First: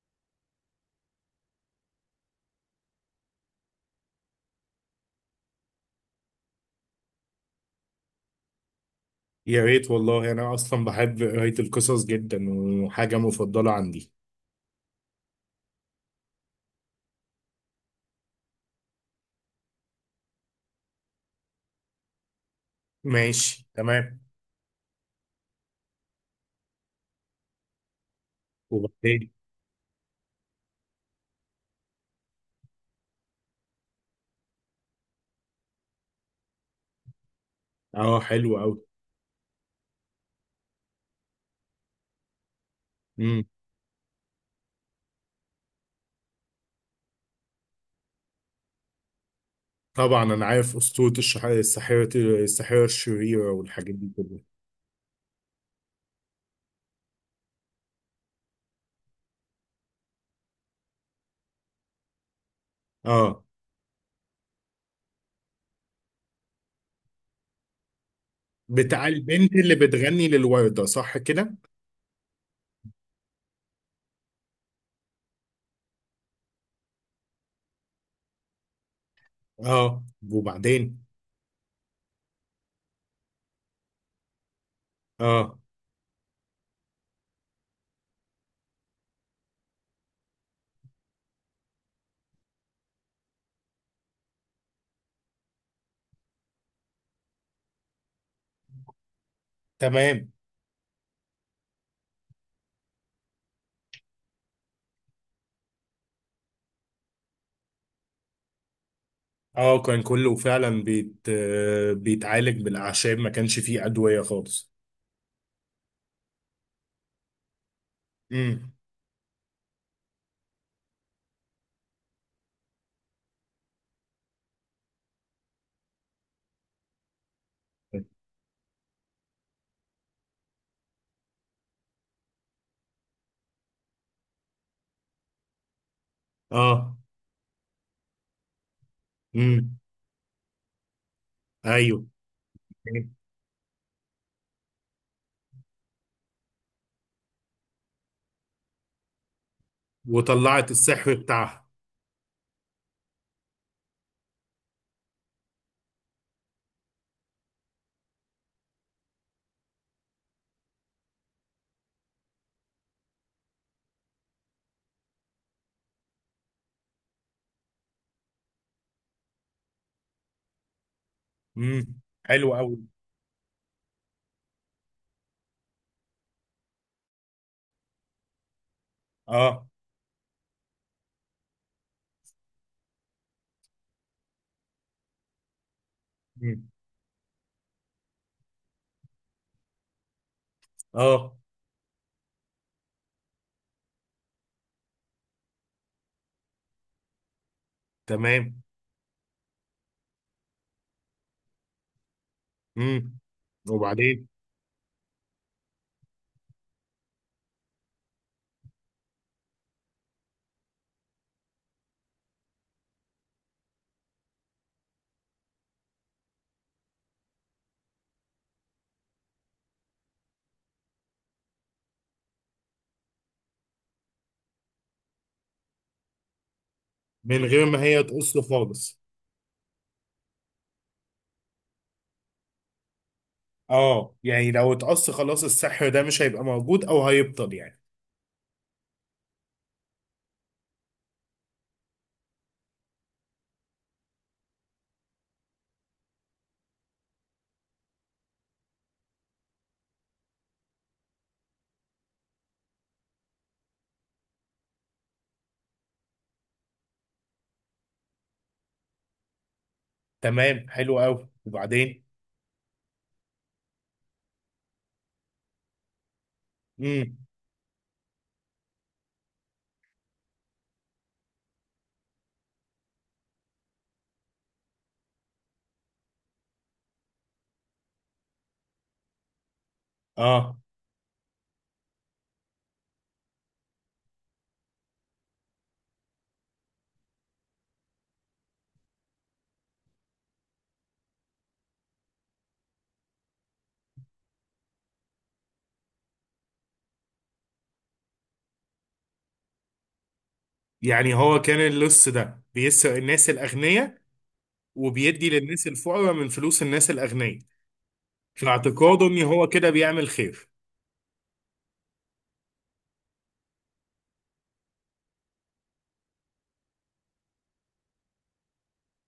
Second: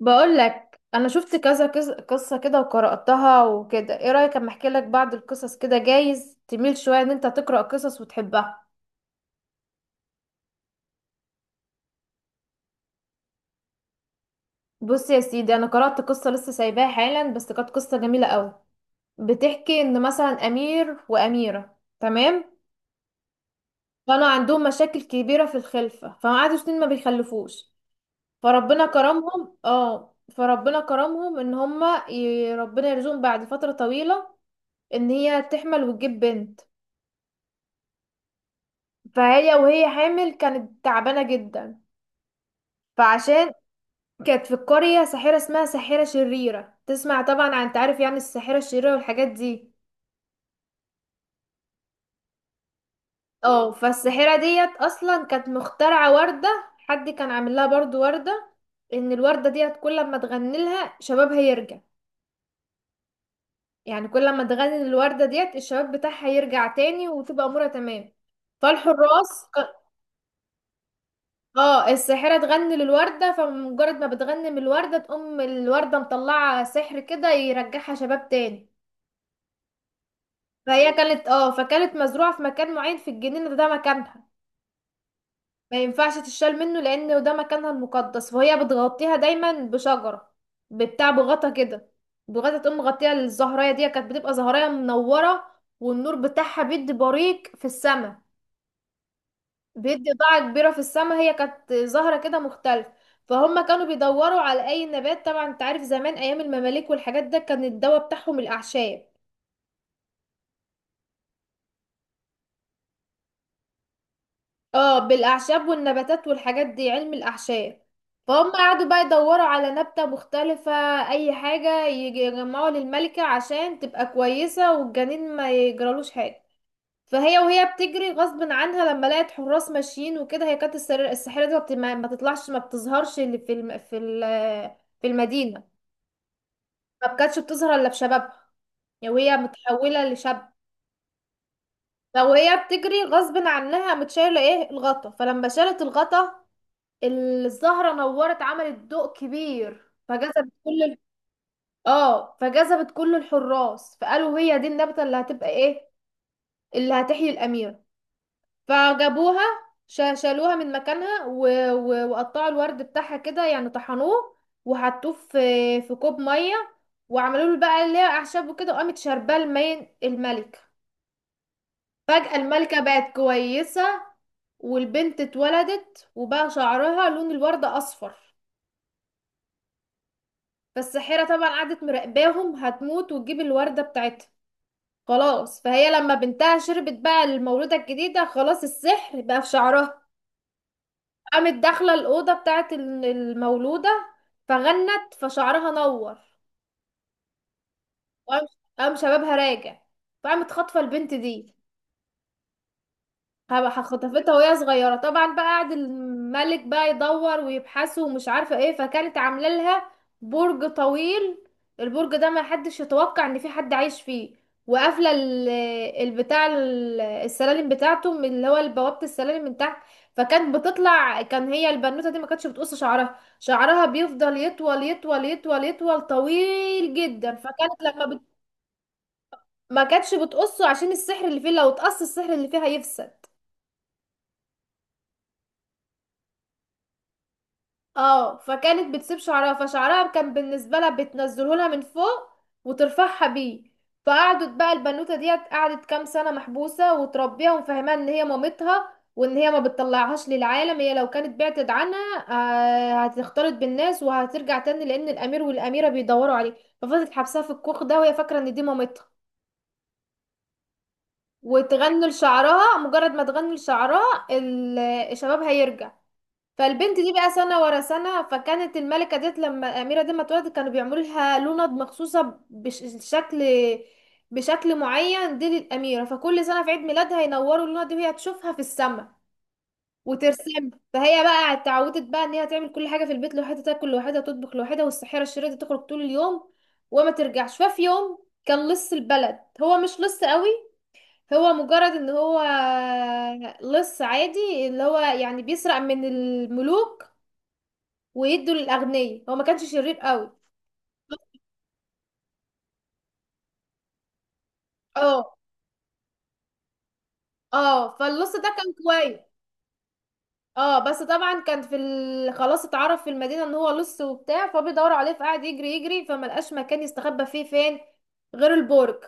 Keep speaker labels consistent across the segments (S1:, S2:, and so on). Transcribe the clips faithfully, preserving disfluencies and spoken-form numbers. S1: بقول لك انا شفت كذا كز- قصه كده وقراتها وكده، ايه رايك اما احكي لك بعض القصص كده؟ جايز تميل شويه ان انت تقرا قصص وتحبها.
S2: يا ريت والله. انا اصلا بحب قرايه القصص جدا وحاجه مفضله عندي.
S1: بص يا سيدي، انا قرات قصه لسه سايباها حالا، بس كانت قصه جميله قوي. بتحكي ان مثلا امير واميره، تمام.
S2: ماشي تمام.
S1: كانوا عندهم مشاكل كبيره في الخلفه، فقعدوا سنين ما بيخلفوش. فربنا
S2: وبعدين؟
S1: كرمهم اه فربنا كرمهم ان هما ي- ربنا يرزقهم بعد فتره طويله. ان هي تحمل وتجيب بنت.
S2: اه، حلو قوي.
S1: فهي وهي حامل كانت تعبانة جدا.
S2: امم.
S1: فعشان. كانت في القرية ساحرة اسمها ساحرة شريرة. تسمع طبعا عن تعرف يعني الساحرة الشريرة والحاجات دي.
S2: طبعا انا عارف اسطوره الشح... الساحره الساحره الشريره
S1: اه،
S2: والحاجات دي
S1: فالساحرة
S2: كلها.
S1: ديت اصلا كانت مخترعة وردة. حد كان عامل لها برضو وردة. ان الوردة ديت كل ما تغني لها شبابها يرجع.
S2: اه،
S1: يعني كل ما تغني الوردة ديت الشباب بتاعها يرجع تاني وتبقى امورها تمام.
S2: بتاع
S1: فالحراس.
S2: البنت اللي بتغني للورده، صح كده؟
S1: اه، الساحرة تغني للوردة، فمجرد ما بتغني من الوردة تقوم الوردة مطلعة سحر كده يرجعها شباب تاني.
S2: اه،
S1: فهي
S2: وبعدين؟
S1: كانت اه فكانت مزروعة في مكان معين في الجنينة ده, ده مكانها.
S2: اه،
S1: ما ينفعش تشال منه، لأنه ده مكانها المقدس، فهي بتغطيها دايما بشجرة. بتاع بغطا كده. بغطا تقوم مغطيها. الزهراية دي كانت بتبقى زهراية منورة. والنور بتاعها بيدي بريق في السما. بيدي
S2: تمام.
S1: ضاعة كبيرة في السماء. هي كانت زهرة كده مختلفة. فهم كانوا بيدوروا على أي نبات. طبعا انت عارف زمان أيام المماليك والحاجات ده كان الدواء بتاعهم الأعشاب.
S2: اه، كان كله فعلا بيت... آه، بيتعالج بالاعشاب، ما كانش فيه ادويه خالص.
S1: اه، بالأعشاب والنباتات والحاجات دي، علم الأعشاب. فهم
S2: امم.
S1: قعدوا بقى يدوروا على نبتة مختلفة. أي حاجة يجي- يجمعوا للملكة عشان تبقى كويسة والجنين ما يجرالوش حاجة. فهي وهي بتجري غصب عنها لما لقت حراس ماشيين وكده. هي كانت السر- الساحرة دي ما بت- ما- ما تطلعش، ما بتظهرش اللي في الم... في ال... في المدينة.
S2: اه.
S1: ما كانتش بتظهر الا في شبابها. يعني وهي
S2: امم.
S1: متحولة لشاب.
S2: ايوه.
S1: فوهي بتجري غصب عنها متشايلة ايه الغطا، فلما شالت الغطا، الزهرة نورت، عملت ضوء كبير، فجذبت
S2: وطلعت
S1: كل ال...
S2: السحر بتاعها.
S1: اه فجذبت كل الحراس، فقالوا هي دي النبتة اللي هتبقى ايه، اللي هتحيي الأمير. فجابوها. ش- شالوها من مكانها و... و... وقطعوا الورد بتاعها كده، يعني طحنوه. وحطوه في في كوب ميه. وعملوا له بقى اللي هي اعشاب وكده، وقامت شارباه المين الملكه.
S2: امم،
S1: فجأة
S2: حلو قوي.
S1: الملكه بقت كويسه. والبنت اتولدت وبقى شعرها لون الوردة أصفر.
S2: اه.
S1: فالساحرة طبعا قعدت مراقباهم، هتموت وتجيب الوردة بتاعتها. خلاص فهي لما بنتها
S2: مم.
S1: شربت، بقى المولودة الجديدة خلاص، السحر بقى في شعرها.
S2: اه،
S1: قامت داخله الاوضه بتاعت ال- المولوده. فغنت، فشعرها نور. وقام
S2: تمام.
S1: قام شبابها راجع. فقامت خاطفه البنت دي.
S2: امم.
S1: هبقى
S2: وبعدين؟
S1: خطفتها وهي صغيرة طبعا. بقى قعد الملك بقى يدور ويبحثه ومش عارفة ايه، فكانت عاملة لها برج طويل. البرج ده ما حدش يتوقع ان في حد عايش فيه. وقافلة ال- البتاع ال- السلالم بتاعته، من اللي هو بوابة السلالم من تحت. فكانت بتطلع. كان هي البنوتة دي ما كانتش بتقص شعرها، شعرها بيفضل يطول يطول يطول يطول طويل جدا،
S2: من غير
S1: فكانت
S2: ما هي
S1: لما بت...
S2: تقص خالص؟
S1: ما كانتش بتقصه عشان السحر اللي فيه لو اتقص السحر اللي فيه هيفسد.
S2: اه، يعني لو اتقص خلاص السحر ده مش هيبقى موجود او هيبطل يعني.
S1: اه، فكانت بتسيب شعرها، فشعرها كان بالنسبه لها بتنزله لها من فوق وترفعها بيه. فقعدت بقى البنوته ديت قعدت كام سنه محبوسه، وتربيها ومفهماها ان هي مامتها، وان هي ما بتطلعهاش للعالم هي لو كانت بعدت عنها، آه، هتختلط بالناس وهترجع تاني، لان الامير والاميره بيدوروا عليه. ففضلت حبسها في الكوخ ده، وهي فاكره ان دي مامتها.
S2: تمام، حلو قوي. وبعدين؟
S1: وتغني لشعرها مجرد ما تغني لشعرها ال- الشباب هيرجع. فالبنت دي
S2: امم.
S1: بقى سنة ورا سنة. فكانت الملكة ديت لما الأميرة دي ما اتولدت كانوا بيعملوا لها لوند مخصوصة بشكل بشكل معين دي للأميرة. فكل سنة في عيد ميلادها ينوروا اللوند دي وهي تشوفها في السماء
S2: اه،
S1: وترسم. فهي بقى اتعودت بقى ان هي تعمل كل حاجة في البيت لوحدها، تاكل لوحدها تطبخ لوحدها، والسحيرة الشريرة دي تخرج طول اليوم وما ترجعش. ففي يوم كان لص البلد، هو مش لص قوي، هو مجرد ان هو لص عادي، اللي هو يعني بيسرق من الملوك ويدوا للاغنياء، هو ما كانش شرير قوي.
S2: يعني هو كان اللص ده بيسرق الناس الاغنياء وبيدي
S1: اه،
S2: للناس الفقراء من فلوس الناس الاغنياء.
S1: اه، فاللص
S2: في
S1: ده كان
S2: اعتقاده
S1: كويس.
S2: ان هو كده بيعمل خير.
S1: اه، بس طبعا كان في ال... خلاص اتعرف في المدينه ان هو لص وبتاع، فبيدوروا عليه، فقعد يجري يجري، فما لقاش مكان يستخبى فيه فين غير البرج.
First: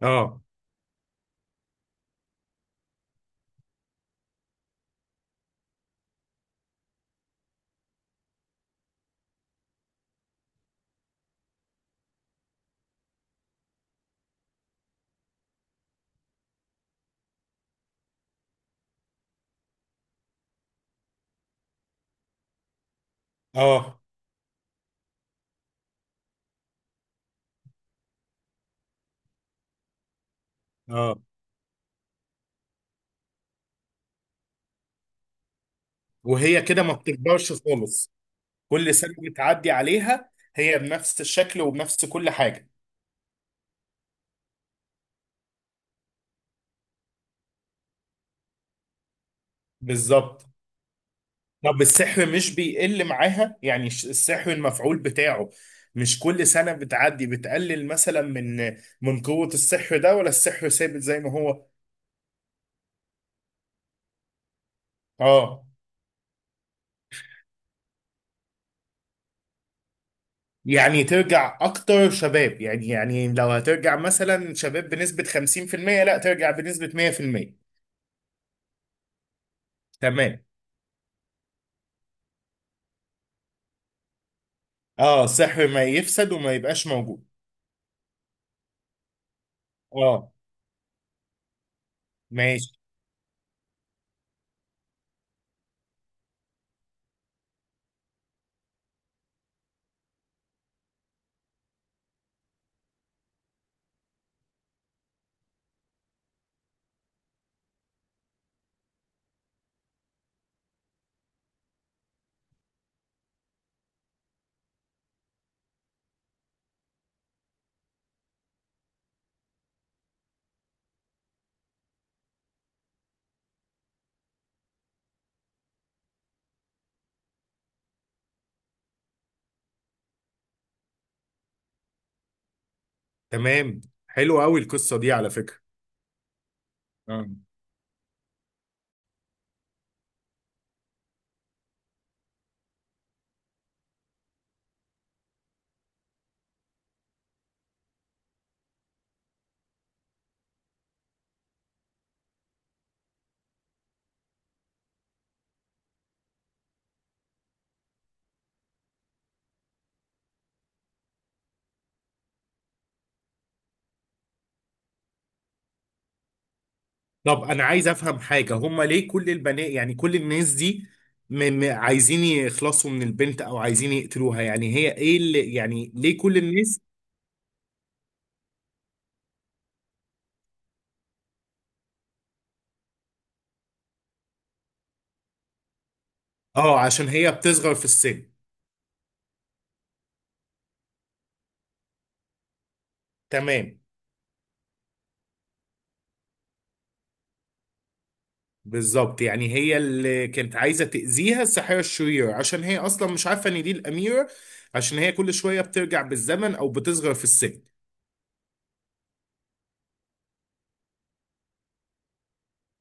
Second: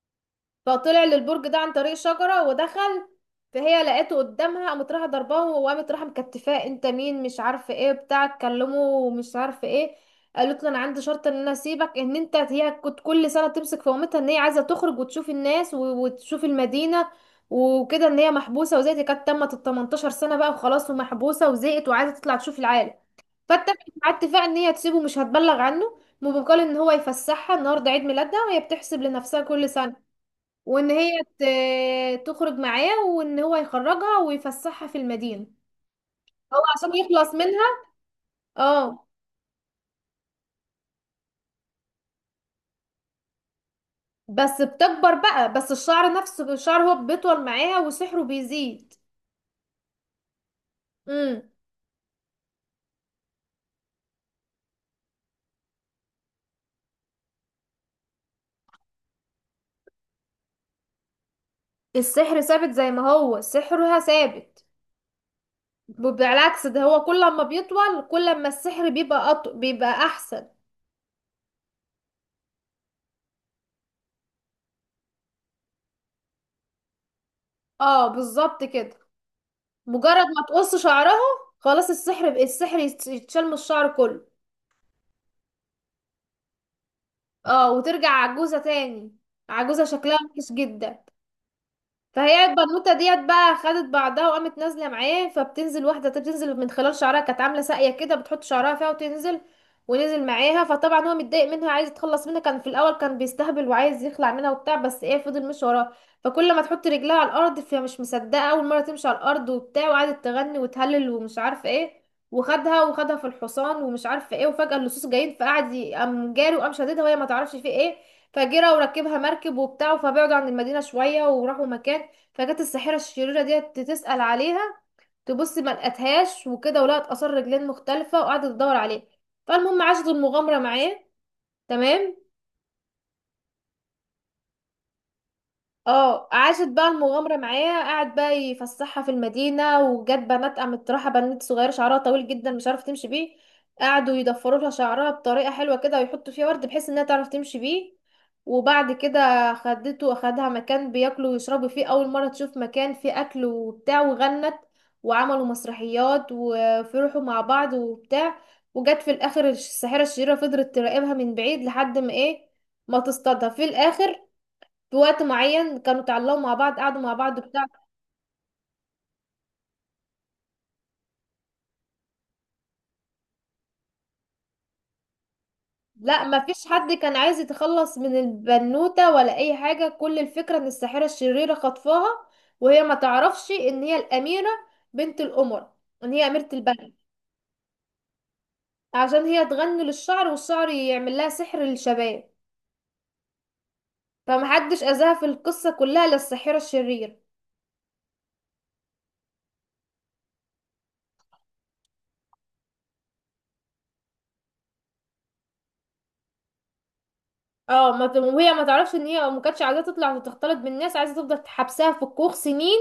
S2: اه.
S1: فطلع للبرج ده عن طريق شجرة ودخل. فهي لقيته قدامها، قامت رايحة ضرباه وقامت رايحة مكتفاه، انت مين؟ مش عارفة ايه بتاع تكلمه ومش عارفة ايه. قالت له انا عندي شرط ان انا اسيبك ان انت، هي كنت كل سنة تمسك في قومتها ان هي عايزة تخرج وتشوف الناس و- وتشوف المدينة وكده، ان هي محبوسة وزهقت. هي كانت تمت ال تمنتاشر سنة بقى وخلاص ومحبوسة وزهقت وعايزة تطلع تشوف العالم. فاتفقت
S2: اه.
S1: مع اتفاق ان هي تسيبه مش هتبلغ عنه، وبمقابل ان هو يفسحها النهارده عيد ميلادها وهي بتحسب لنفسها كل سنة، وان هي
S2: اه.
S1: ت- تخرج معاه وان هو يخرجها ويفسحها في المدينة. هو
S2: وهي كده
S1: عشان
S2: ما
S1: يخلص
S2: بتكبرش
S1: منها.
S2: خالص؟ كل
S1: اه،
S2: سنة بتعدي عليها هي بنفس الشكل وبنفس كل حاجة.
S1: بس بتكبر بقى، بس الشعر نفسه، الشعر هو بيطول معاها وسحره بيزيد.
S2: بالظبط.
S1: امم.
S2: طب السحر مش بيقل معاها، يعني الش- السحر المفعول بتاعه مش كل سنة بتعدي بتقلل مثلا من من قوة السحر ده، ولا السحر ثابت زي ما هو؟
S1: السحر ثابت زي ما هو، سحرها ثابت.
S2: اه،
S1: بالعكس ده هو، كل ما بيطول كل ما السحر بيبقى أط... بيبقى احسن.
S2: يعني ترجع اكتر شباب، يعني يعني لو هترجع مثلا شباب بنسبة خمسين في الميه، لا ترجع بنسبة مية بالمية.
S1: اه، بالظبط كده. مجرد
S2: تمام.
S1: ما تقص شعرها، خلاص السحر السحر يتشال من الشعر كله.
S2: اه، السحر ما يفسد وما يبقاش موجود.
S1: اه، وترجع عجوزة تاني، عجوزة شكلها
S2: اه،
S1: وحش جدا. فهي
S2: ماشي
S1: البنوته ديت بقى خدت بعضها وقامت نازله معاه، فبتنزل، واحده بتنزل من خلال شعرها، كانت عامله ساقيه كده بتحط شعرها فيها وتنزل. ونزل معاها. فطبعا هو متضايق منها، عايز يتخلص منها، كان في الاول كان بيستهبل وعايز يخلع منها وبتاع، بس ايه، فضل مش وراه. فكل ما تحط رجلها على الارض فهي مش مصدقه اول مره تمشي على الارض وبتاع، وقعدت تغني وتهلل ومش عارفه ايه. وخدها وخدها في الحصان ومش عارفه ايه، وفجاه اللصوص جايين، فقعد ي- قام جاري وقام شددها، وهي ما تعرفش في ايه. فجرى وركبها مركب وبتاع، فبعدوا عن المدينه شويه وراحوا مكان. فجت الساحرة الشريرة ديت تسأل عليها، تبص ما لقتهاش وكده، ولقت آثار رجلين مختلفة، وقعدت تدور عليه. فالمهم عاشت المغامرة معاه. تمام.
S2: تمام. حلو قوي القصه دي على فكره.
S1: اه، عاشت بقى
S2: اه.
S1: المغامرة معاه، قعد بقى يفسحها في المدينة، وجات بنات، قامت رايحة بنت صغيرة شعرها طويل جدا مش عارفة تمشي بيه، قعدوا يضفروا لها شعرها بطريقة حلوة كده ويحطوا فيها ورد بحيث انها تعرف تمشي بيه. وبعد كده خدته واخدها مكان بياكلوا ويشربوا فيه، اول مرة تشوف مكان فيه اكل وبتاع، وغنت، وعملوا مسرحيات وفرحوا مع بعض وبتاع. وجت في الاخر الساحرة الشريرة، فضلت تراقبها من بعيد لحد ما ايه، ما تصطادها في الاخر. في وقت معين كانوا اتعلقوا مع بعض، قعدوا مع بعض
S2: طب
S1: بتاع.
S2: انا عايز افهم حاجه، هما ليه كل البنات، يعني كل الناس دي، م... م... عايزين يخلصوا من البنت او عايزين يقتلوها؟ يعني هي ايه اللي، يعني ليه
S1: لا،
S2: كل
S1: ما فيش
S2: الناس؟
S1: حد كان عايز يتخلص من البنوتة ولا اي حاجة، كل الفكرة ان الساحرة الشريرة خطفاها وهي ما تعرفش ان هي الأميرة، بنت القمر، ان هي أميرة
S2: اه،
S1: البلد.
S2: عشان هي بتصغر في السن.
S1: عشان هي تغني للشعر والشعر يعمل لها سحر للشباب.
S2: تمام.
S1: فمحدش أذاها في القصة كلها، للساحرة الشريرة.
S2: بالظبط، يعني هي اللي كانت عايزه تاذيها الساحره الشريره، عشان هي اصلا مش عارفه ان دي الاميره، عشان هي كل شويه بترجع بالزمن او بتصغر في السن.
S1: اه، ما ت- وهي ما تعرفش ان هي، ما كانتش عايزة تطلع وتختلط بالناس، عايزة تفضل حبسها في الكوخ سنين،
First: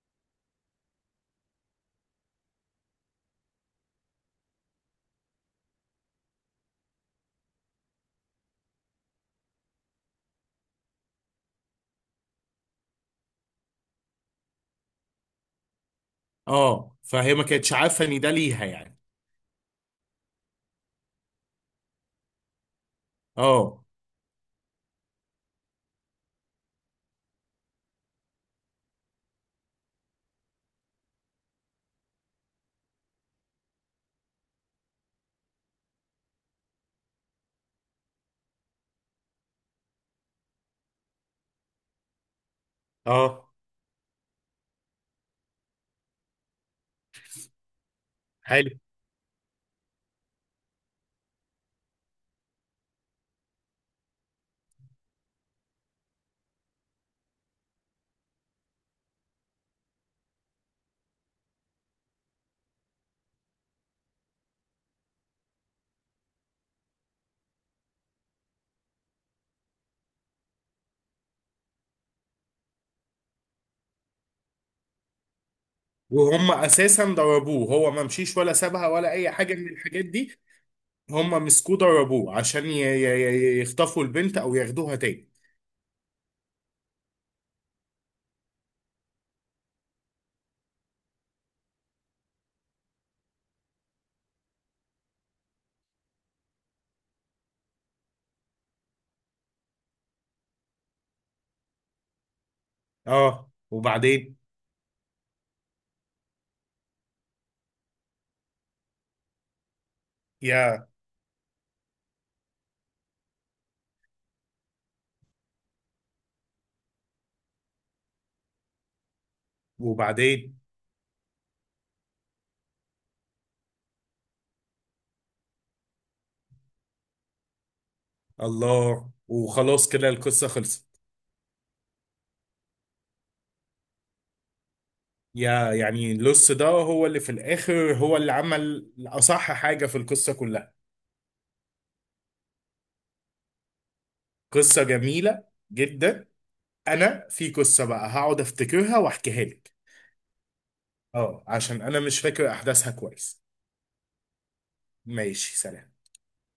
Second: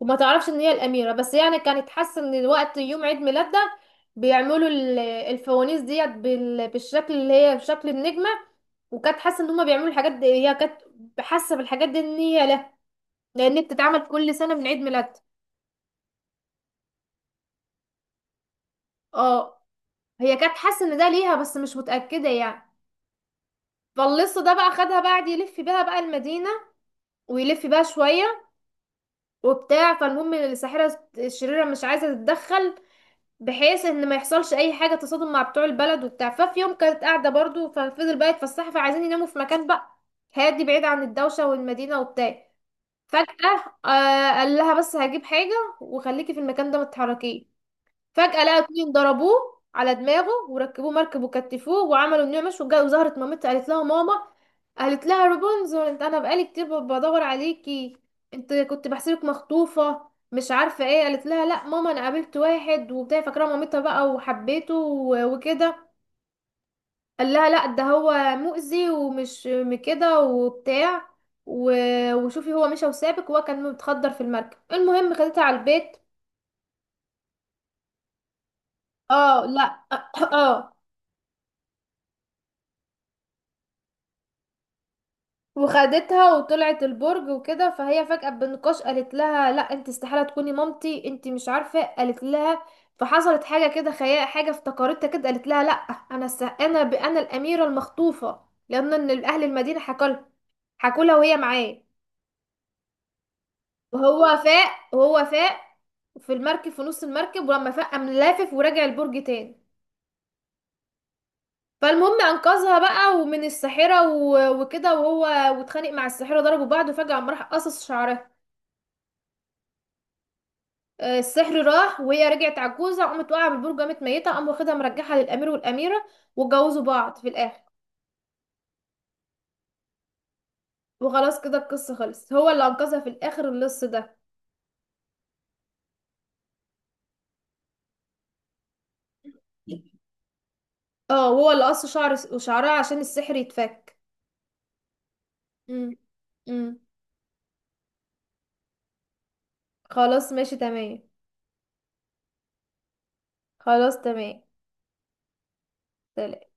S1: وما تعرفش ان هي الاميره، بس يعني كانت حاسه ان وقت يوم عيد ميلادها بيعملوا ال- الفوانيس ديت بال- بالشكل اللي هي بشكل النجمه، وكانت حاسه ان هما بيعملوا الحاجات دي، هي كانت حاسه بالحاجات دي ان هي، لا، لان بتتعمل كل سنه من عيد ميلادها.
S2: اه، فهي ما كانتش عارفه ان ده ليها يعني.
S1: اه، هي كانت حاسه ان ده ليها بس مش متاكده يعني.
S2: اه.
S1: فاللص ده بقى خدها بعد يلف بيها بقى المدينه، ويلف بيها شويه وبتاع. فالمهم الساحره الشريره مش عايزه تتدخل، بحيث ان ما يحصلش اي حاجه تصادم مع بتوع البلد وبتاع. ففي يوم كانت قاعده برضو، ففضل بقى يتفسحوا، فعايزين يناموا في مكان بقى هادي بعيد عن الدوشه والمدينه وبتاع.
S2: اه،
S1: فجاه آه قال لها بس هجيب حاجه وخليكي في المكان ده ما تتحركيش. فجأة لقى
S2: حلو.
S1: اتنين ضربوه على دماغه وركبوه مركب وكتفوه، وعملوا انه مش وجا- وظهرت مامتها، قالت لها ماما. قالت لها رابنزل، انت انا بقالي كتير ب- بدور عليكي، انت كنت بحسبك مخطوفة مش عارفة ايه. قالت لها لا ماما، انا قابلت واحد وبتاع، فاكرة مامتها بقى، وحبيته و- وكده. قال لها لا ده هو مؤذي ومش م- كده وبتاع، و- وشوفي هو مشى وسابك، وهو كان متخدر في المركب. المهم خدتها على البيت.
S2: وهم اساسا ضربوه، هو ما مشيش ولا سابها ولا اي
S1: اه،
S2: حاجه من
S1: لا
S2: الحاجات دي.
S1: اه.
S2: هم مسكوه ضربوه عشان ي- ي- ي- يخطفوا البنت او ياخدوها تاني.
S1: وخدتها وطلعت البرج وكده، فهي فجأة بالنقاش قالت لها لا انت استحالة تكوني مامتي، انت مش عارفة. قالت لها، فحصلت حاجة كده، خيال حاجة افتكرتها كده، قالت لها لا، انا س... انا ب... انا الأميرة المخطوفة، لأن ان اهل المدينة حكوا لها، حكوا لها وهي معاه.
S2: اه، وبعدين؟
S1: وهو فاق وهو فاق في المركب، في نص المركب، ولما فاق قام لافف ورجع البرج تاني.
S2: يا،
S1: فالمهم انقذها بقى ومن الساحرة و... وكده، وهو واتخانق مع الساحرة، ضربوا بعض، وفجأة قام راح قصص شعرها.
S2: وبعدين؟
S1: آه، السحر راح وهي رجعت عجوزة، قامت واقعة بالبرج قامت ميتة. قام واخدها مرجعها للأمير والأميرة، واتجوزوا بعض في الآخر.
S2: الله. وخلاص كده القصه خلصت.
S1: وخلاص كده القصة خلصت، هو اللي أنقذها في الآخر اللص ده.
S2: يا، يعني اللص ده هو اللي في الاخر هو اللي عمل اصح حاجه في القصه كلها.
S1: اه، هو اللي قص شعر وشعرها عشان السحر يتفك.
S2: قصه جميله
S1: امم.
S2: جدا.
S1: امم.
S2: انا في قصه بقى هقعد افتكرها واحكيها لك.
S1: خلاص، ماشي تمام.
S2: اه، عشان انا مش فاكر احداثها كويس.
S1: خلاص تمام،
S2: ماشي، سلام.
S1: سلام.